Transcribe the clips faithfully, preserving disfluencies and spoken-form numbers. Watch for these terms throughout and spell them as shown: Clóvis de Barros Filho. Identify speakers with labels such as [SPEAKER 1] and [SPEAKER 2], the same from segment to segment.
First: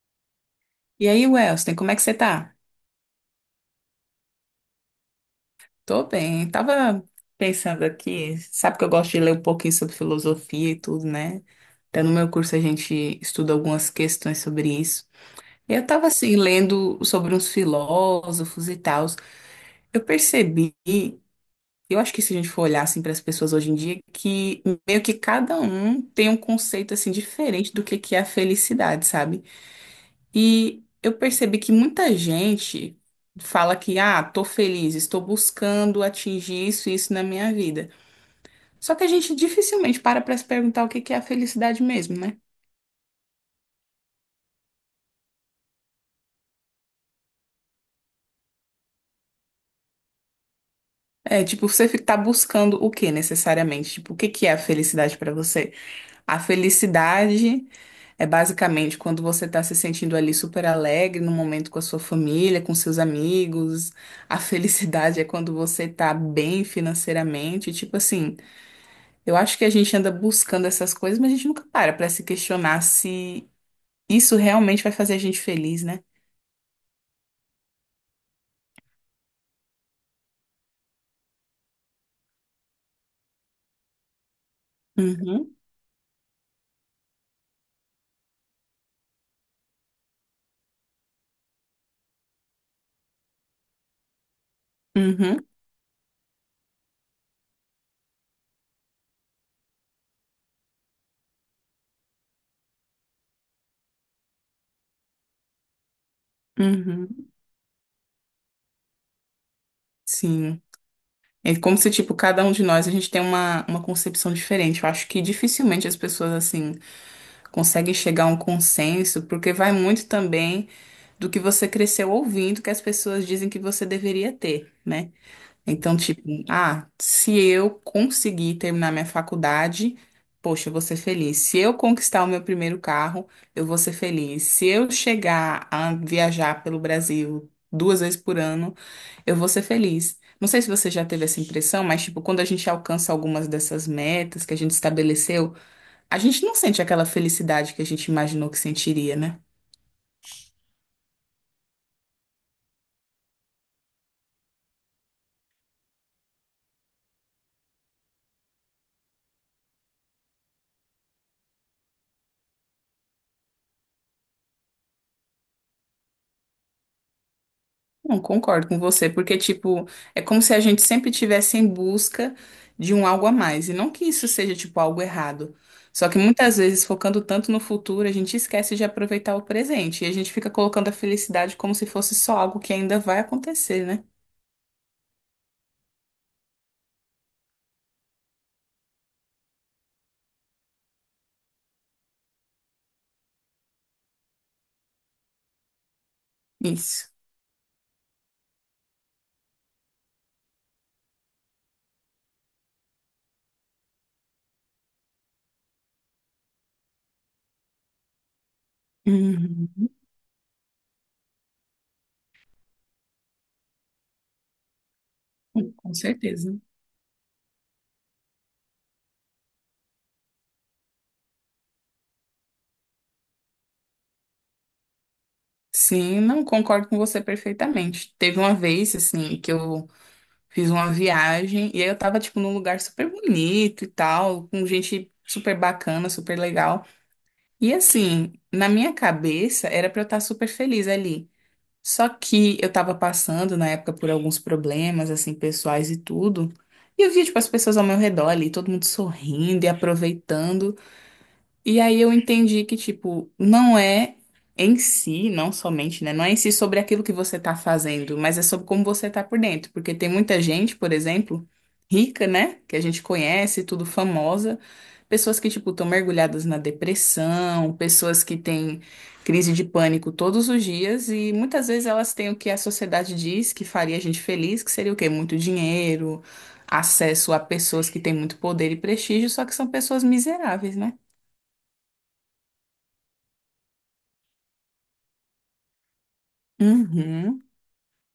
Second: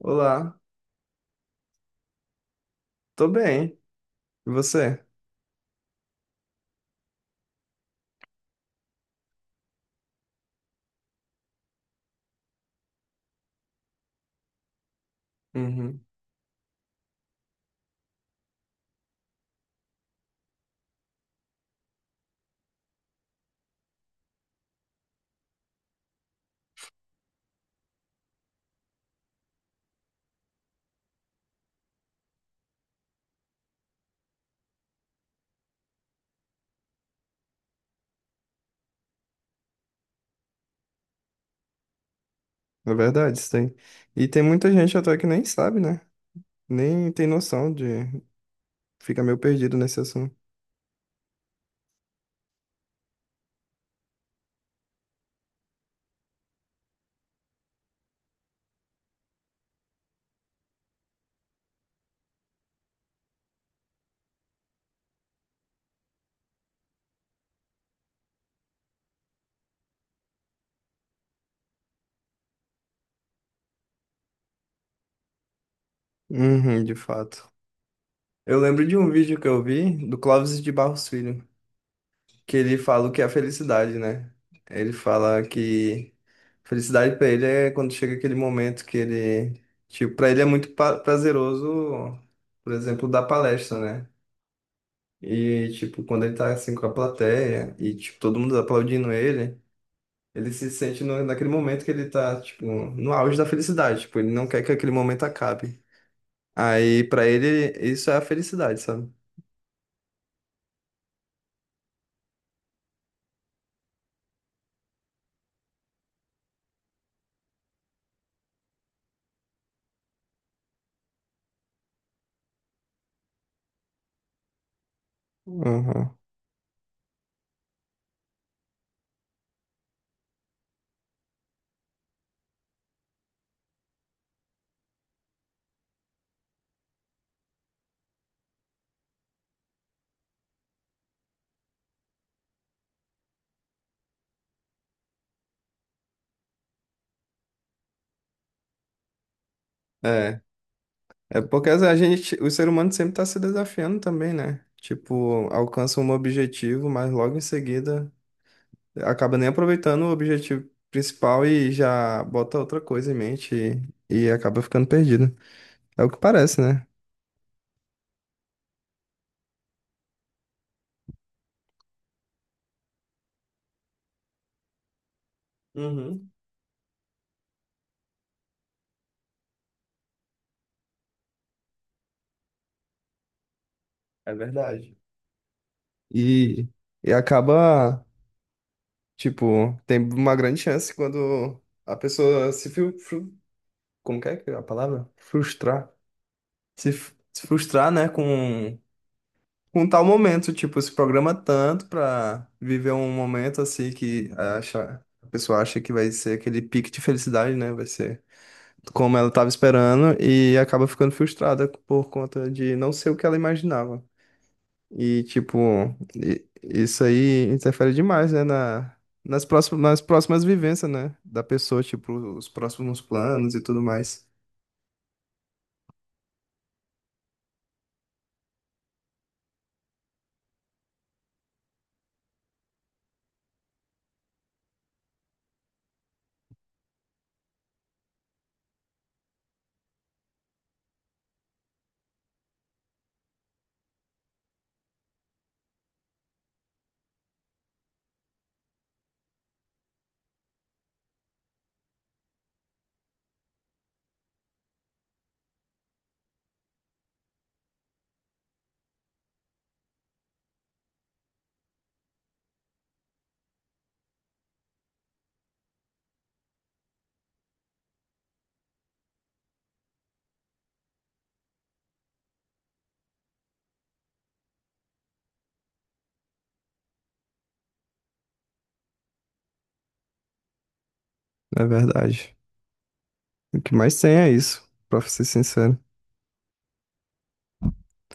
[SPEAKER 1] Olá,
[SPEAKER 2] E aí, Welston, como é que você tá?
[SPEAKER 1] tô bem. E você?
[SPEAKER 2] Tô bem. Tava pensando aqui, sabe que eu gosto de ler um pouquinho sobre filosofia e tudo, né? Até no meu curso a gente estuda algumas questões sobre isso. E Eu
[SPEAKER 1] Uhum.
[SPEAKER 2] tava assim, lendo sobre uns filósofos e tal. Eu percebi, eu acho que se a gente for olhar assim para as pessoas hoje em dia, que meio que cada um tem um conceito assim diferente do que que é a felicidade, sabe? E eu percebi que muita gente fala que, ah, tô feliz, estou buscando atingir isso e isso na minha vida. Só que a gente dificilmente para para se perguntar o que que é a felicidade mesmo, né?
[SPEAKER 1] É verdade, isso tem. E tem muita gente até que nem sabe, né? Nem tem noção de. Fica meio perdido nesse assunto.
[SPEAKER 2] É, tipo, você fi- tá buscando o que necessariamente? Tipo, o que que é a felicidade para você? A felicidade é basicamente quando você tá se sentindo ali super alegre no momento com a sua família, com seus amigos. A felicidade é quando você tá bem financeiramente, tipo assim, eu acho que a gente anda buscando essas coisas, mas a gente nunca para para se questionar se isso realmente vai fazer a gente feliz, né?
[SPEAKER 1] Uhum, de fato. Eu lembro de um vídeo que eu vi do Clóvis de Barros Filho, que ele fala o que é a felicidade, né? Ele fala
[SPEAKER 2] Uhum,
[SPEAKER 1] que felicidade pra ele é quando chega aquele momento que ele. Tipo, pra ele é muito pa- prazeroso, por exemplo, dar palestra, né?
[SPEAKER 2] uhum,
[SPEAKER 1] E, tipo, quando ele tá assim com a plateia e, tipo, todo mundo aplaudindo ele, ele se sente no, naquele momento que ele tá, tipo, no auge da felicidade. Tipo, ele não quer que aquele momento acabe. Aí,
[SPEAKER 2] uhum.
[SPEAKER 1] pra ele, isso é a felicidade, sabe?
[SPEAKER 2] Sim. É como se, tipo, cada um de nós, a gente tem uma, uma concepção diferente. Eu acho que dificilmente as pessoas, assim, conseguem chegar a um consenso, porque vai muito também do que você cresceu ouvindo que as pessoas dizem que você deveria ter, né? Então,
[SPEAKER 1] Uhum.
[SPEAKER 2] tipo, ah, se eu conseguir terminar minha faculdade, poxa, eu vou ser feliz. Se eu conquistar o meu primeiro carro, eu vou ser feliz. Se eu chegar a viajar pelo Brasil duas vezes por ano, eu vou ser feliz. Não sei se você já teve essa impressão, mas, tipo, quando a gente alcança algumas dessas metas que a gente estabeleceu, a gente não sente aquela felicidade que a gente imaginou que sentiria, né?
[SPEAKER 1] É. É porque a gente, o ser humano sempre tá se desafiando também, né? Tipo, alcança um objetivo, mas logo em seguida acaba nem aproveitando o objetivo principal e já bota outra coisa em mente e, e acaba ficando perdido. É o que parece, né?
[SPEAKER 2] Não, concordo com você, porque, tipo, é como se a gente sempre estivesse em busca de um algo a mais. E não que isso seja, tipo, algo errado. Só que
[SPEAKER 1] Uhum,
[SPEAKER 2] muitas vezes, focando tanto no futuro, a gente esquece de aproveitar o presente. E a gente fica colocando a felicidade como se fosse só algo que ainda vai acontecer, né?
[SPEAKER 1] é verdade. E, e acaba, tipo, tem uma grande chance quando a pessoa se fru, fru- como que é que é a palavra? Frustrar. Se,
[SPEAKER 2] Isso.
[SPEAKER 1] f- se frustrar, né, com, com tal momento, tipo, se programa tanto pra viver um momento assim que acha, a pessoa acha que vai ser aquele pique de felicidade, né? Vai ser como ela estava
[SPEAKER 2] Uhum.
[SPEAKER 1] esperando e acaba ficando frustrada por conta de não ser o que ela imaginava. E, tipo,
[SPEAKER 2] Com
[SPEAKER 1] i-
[SPEAKER 2] certeza.
[SPEAKER 1] isso aí interfere demais, né, na, nas próximas, nas próximas vivências, né, da pessoa, tipo, os próximos planos e tudo mais.
[SPEAKER 2] Sim, não concordo com você perfeitamente. Teve uma vez, assim, que eu fiz uma viagem e aí eu tava, tipo, num lugar super bonito e tal, com gente super bacana, super legal. E assim, na minha cabeça era pra eu estar super feliz ali. Só que eu tava passando na época por alguns problemas, assim, pessoais e tudo. E eu via, tipo, as pessoas ao meu redor ali, todo mundo sorrindo e aproveitando. E aí eu entendi que, tipo, não é em si, não somente, né? Não é em si sobre aquilo que você tá fazendo, mas é sobre como você tá por dentro. Porque tem muita gente, por exemplo, rica, né? Que a gente conhece, tudo famosa. Pessoas que, tipo, estão mergulhadas na depressão, pessoas que têm crise de pânico todos os dias, e muitas vezes elas têm o que a sociedade diz que faria a gente feliz, que seria o quê? Muito dinheiro, acesso a pessoas que têm muito poder e prestígio, só que são pessoas miseráveis, né?
[SPEAKER 1] É verdade. O que mais tem é isso, pra ser sincero.
[SPEAKER 2] Uhum.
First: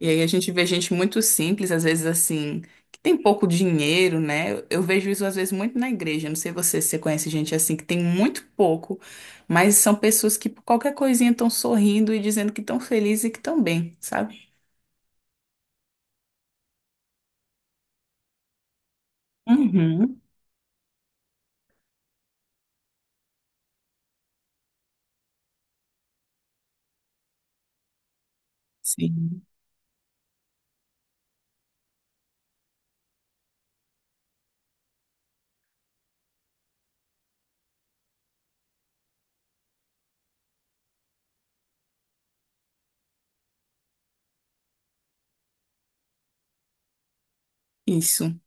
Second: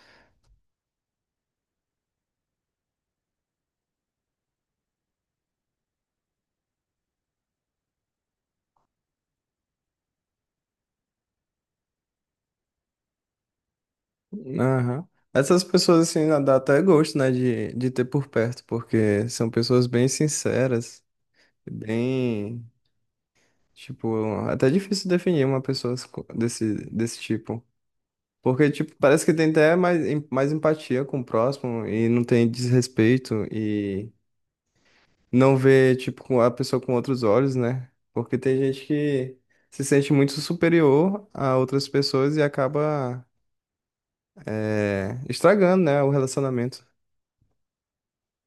[SPEAKER 2] E aí a gente vê gente muito simples, às vezes assim, que tem pouco dinheiro, né? Eu eu vejo isso às vezes muito na igreja. Não sei você se você conhece gente assim que tem muito pouco, mas são pessoas que por qualquer coisinha estão sorrindo e dizendo que estão felizes e que estão bem, sabe?
[SPEAKER 1] Aham. Essas pessoas, assim, dá até gosto, né, de, de ter por perto, porque são pessoas bem
[SPEAKER 2] Uhum.
[SPEAKER 1] sinceras, bem. Tipo, é até difícil definir uma pessoa co- desse, desse tipo. Porque, tipo, parece que
[SPEAKER 2] Sim,
[SPEAKER 1] tem até mais, em- mais empatia com o próximo e não tem desrespeito e não vê, tipo, com a pessoa com outros olhos, né? Porque tem gente que se sente muito superior a outras pessoas e acaba, eh, estragando, né, o relacionamento.
[SPEAKER 2] isso,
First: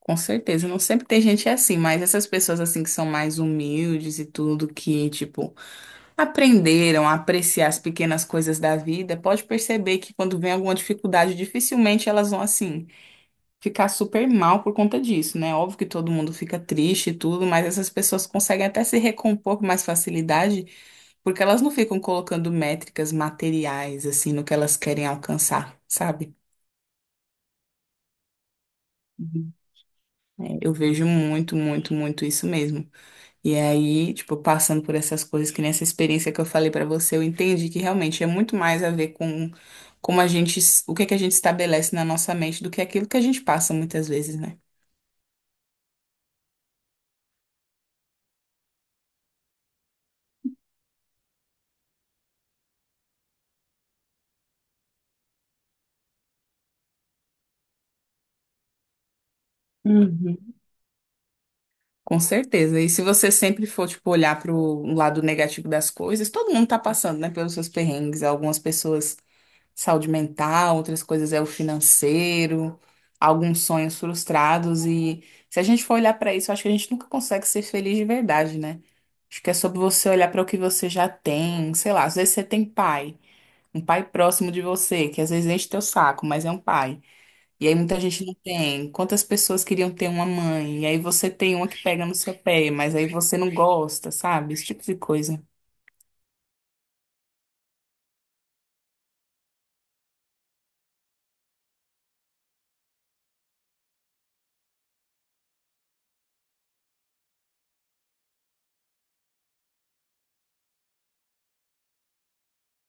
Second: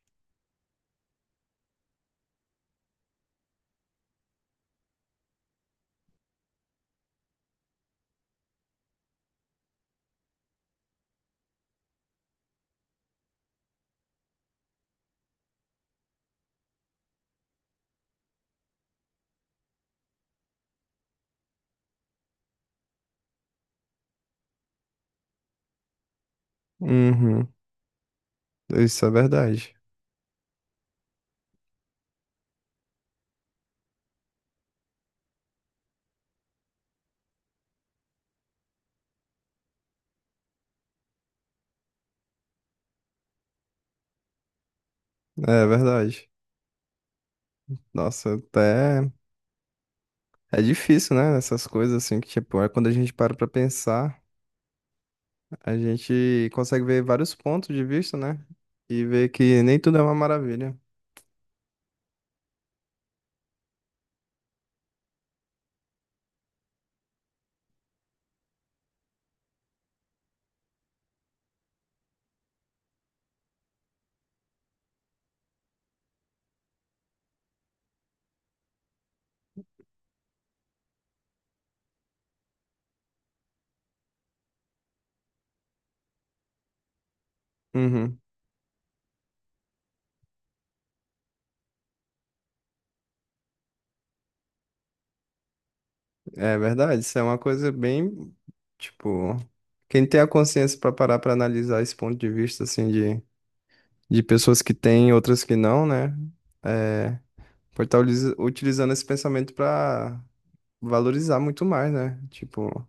[SPEAKER 2] com certeza. Não sempre tem gente assim, mas essas pessoas assim que são mais humildes e tudo, que tipo aprenderam a apreciar as pequenas coisas da vida, pode perceber que quando vem alguma dificuldade, dificilmente elas vão assim ficar super mal por conta disso, né? Óbvio que todo mundo fica triste e tudo, mas essas pessoas conseguem até se recompor com mais facilidade, porque elas não ficam colocando métricas materiais assim no que elas querem alcançar, sabe?
[SPEAKER 1] Uhum, isso é
[SPEAKER 2] Uhum.
[SPEAKER 1] verdade.
[SPEAKER 2] É, eu vejo muito, muito, muito isso mesmo. E aí, tipo, passando por essas coisas, que nessa experiência que eu falei pra você, eu entendi que realmente é muito mais a ver com como a gente, o que é que a gente estabelece na nossa mente do que aquilo que a gente passa muitas vezes, né?
[SPEAKER 1] É verdade. Nossa, até é difícil, né? Essas coisas assim que, tipo, é quando a gente para pra pensar. A gente consegue ver vários pontos de vista, né? E ver que nem tudo é uma
[SPEAKER 2] Uhum.
[SPEAKER 1] maravilha.
[SPEAKER 2] Com certeza. E se você sempre for, tipo, olhar pro lado negativo das coisas, todo mundo tá passando, né, pelos seus perrengues. Algumas pessoas saúde mental, outras coisas é o financeiro, alguns sonhos frustrados. E se a gente for olhar para isso, eu acho que a gente nunca consegue ser feliz de verdade, né? Acho que é sobre você olhar para o que você já tem, sei lá, às vezes você tem pai, um pai próximo de você, que às vezes enche teu saco, mas é um pai. E aí muita
[SPEAKER 1] Uhum.
[SPEAKER 2] gente não tem. Quantas pessoas queriam ter uma mãe? E aí você tem uma que pega no seu pé, mas aí você não gosta, sabe? Esse tipo de coisa.
[SPEAKER 1] É verdade, isso é uma coisa bem, tipo, quem tem a consciência para parar para analisar esse ponto de vista, assim, de, de pessoas que têm, outras que não, né? É, pode estar utilizando esse pensamento para valorizar muito mais, né? Tipo,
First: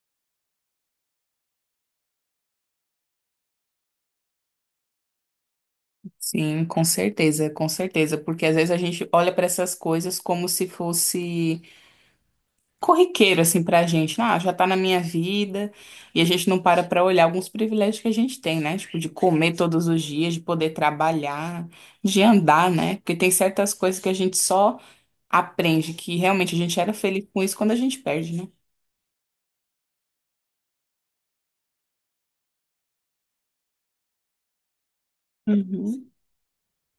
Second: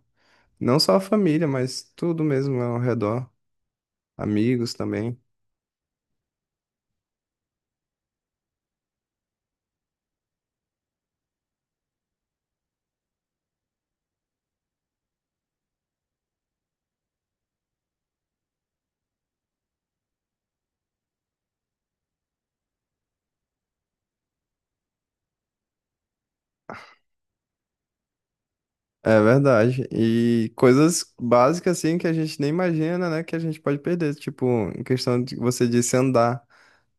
[SPEAKER 1] não só a família, mas tudo mesmo ao redor, amigos também.
[SPEAKER 2] Sim, com certeza, com certeza, porque às vezes a gente olha para essas coisas como se fosse corriqueiro assim pra gente, né, ah, já tá na minha vida, e a gente não para pra olhar alguns privilégios que a gente tem, né? Tipo de comer todos os dias, de poder trabalhar, de andar, né? Porque tem certas coisas que a gente só aprende que realmente a gente era feliz com isso quando a gente perde, né?
[SPEAKER 1] É verdade. E coisas básicas assim que a gente nem imagina, né, que a gente pode perder, tipo, em questão de você disse
[SPEAKER 2] Uhum.
[SPEAKER 1] andar.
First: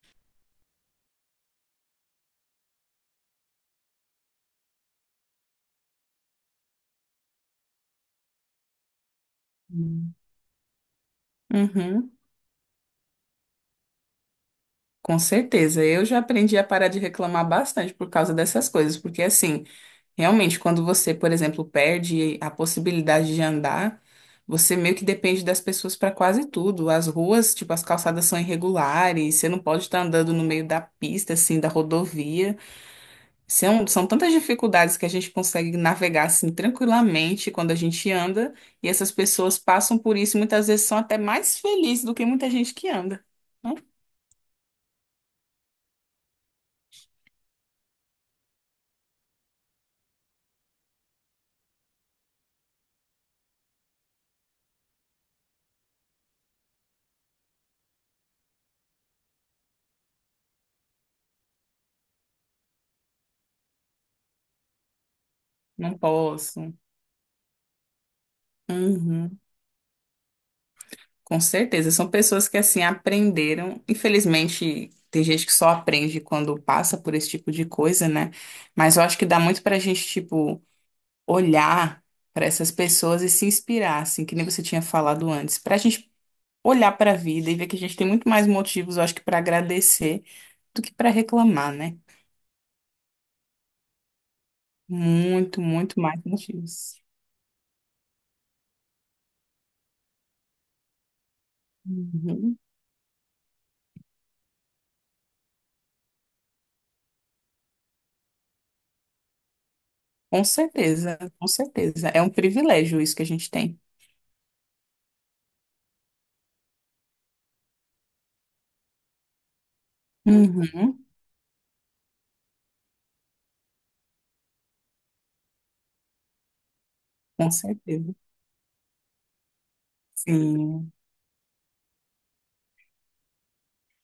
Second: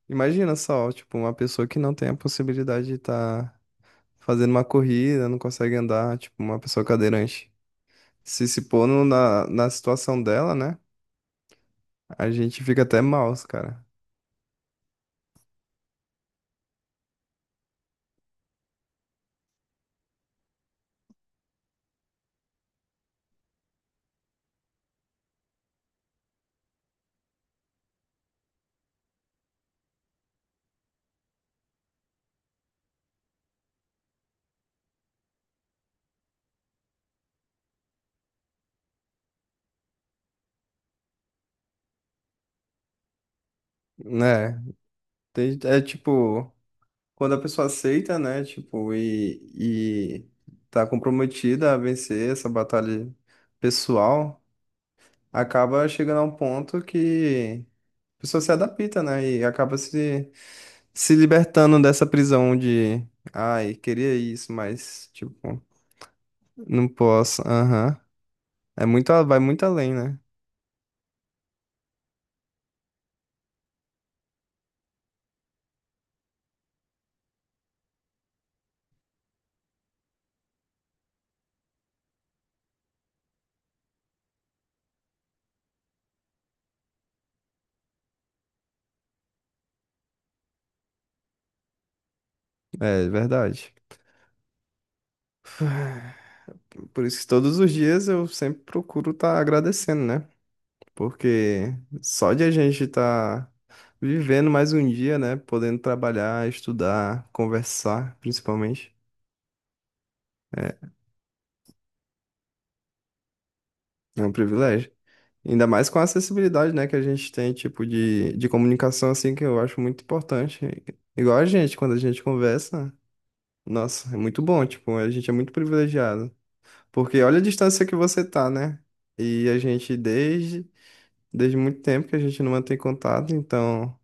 [SPEAKER 1] Imagina só, tipo, uma pessoa que não tem a possibilidade de estar fazendo uma corrida, não consegue andar, tipo, uma pessoa cadeirante. Se se pôr no- na, na
[SPEAKER 2] Hum.
[SPEAKER 1] situação dela, né,
[SPEAKER 2] Uhum,
[SPEAKER 1] a gente fica até mal, cara.
[SPEAKER 2] com certeza. Eu já aprendi a parar de reclamar bastante por causa dessas coisas, porque assim, realmente, quando você, por exemplo, perde a possibilidade de andar, você meio que depende das pessoas para quase tudo. As ruas, tipo, as calçadas são irregulares, você não pode estar andando no meio da pista, assim, da rodovia. São, são tantas dificuldades que a gente consegue navegar, assim, tranquilamente quando a gente anda, e essas pessoas passam por isso e muitas vezes são até mais felizes do que muita gente que anda. Não,
[SPEAKER 1] Né? Tem- É tipo, quando a pessoa aceita, né, tipo, e, e tá comprometida a vencer essa batalha pessoal, acaba chegando a um ponto que a pessoa se adapta, né? E acaba se, se libertando dessa prisão de, ai, queria isso, mas, tipo,
[SPEAKER 2] não posso.
[SPEAKER 1] não posso. Aham. É muito, a- vai
[SPEAKER 2] Uhum.
[SPEAKER 1] muito além, né?
[SPEAKER 2] Com certeza, são pessoas que assim aprenderam. Infelizmente, tem gente que só aprende quando passa por esse tipo de coisa, né? Mas eu acho que dá muito pra gente, tipo, olhar pra essas pessoas e se inspirar, assim, que nem você tinha falado antes, pra gente olhar pra vida e ver que a gente tem muito mais motivos, eu acho que pra agradecer do que pra reclamar, né?
[SPEAKER 1] É verdade.
[SPEAKER 2] Muito, muito mais motivos.
[SPEAKER 1] Por isso que todos os dias eu sempre procuro estar agradecendo, né? Porque só de a
[SPEAKER 2] Uhum.
[SPEAKER 1] gente estar vivendo mais um dia, né? Podendo trabalhar, estudar, conversar, principalmente,
[SPEAKER 2] Com certeza, com certeza. É um privilégio isso que a gente tem.
[SPEAKER 1] é um privilégio. Ainda mais com a acessibilidade, né, que a gente tem, tipo, de, de comunicação, assim, que eu acho muito importante.
[SPEAKER 2] Uhum,
[SPEAKER 1] Igual a gente, quando a gente conversa, nossa, é muito bom, tipo, a gente é muito privilegiado. Porque olha a
[SPEAKER 2] com
[SPEAKER 1] distância que
[SPEAKER 2] certeza.
[SPEAKER 1] você tá, né? E a gente, desde,
[SPEAKER 2] Sim.
[SPEAKER 1] desde muito tempo que a gente não mantém contato, então,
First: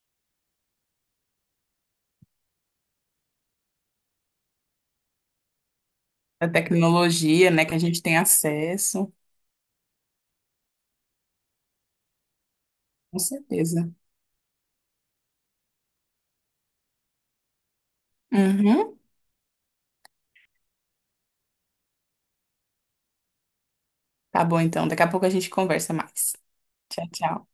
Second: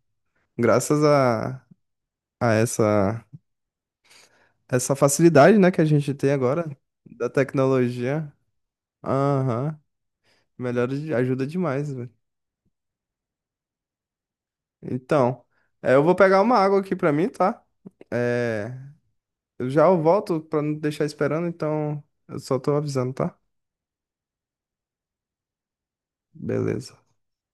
[SPEAKER 1] graças a, a essa, essa facilidade, né, que a gente tem
[SPEAKER 2] Da
[SPEAKER 1] agora, da
[SPEAKER 2] tecnologia, né, que a gente tem
[SPEAKER 1] tecnologia,
[SPEAKER 2] acesso,
[SPEAKER 1] aham, melhora, de- ajuda demais.
[SPEAKER 2] com certeza.
[SPEAKER 1] Então, é, eu vou pegar uma água aqui pra mim, tá? É,
[SPEAKER 2] Uhum.
[SPEAKER 1] eu já eu volto pra não deixar esperando, então eu só tô avisando, tá?
[SPEAKER 2] Tá bom, então. Daqui a pouco a gente conversa mais.
[SPEAKER 1] Beleza.
[SPEAKER 2] Tchau, tchau.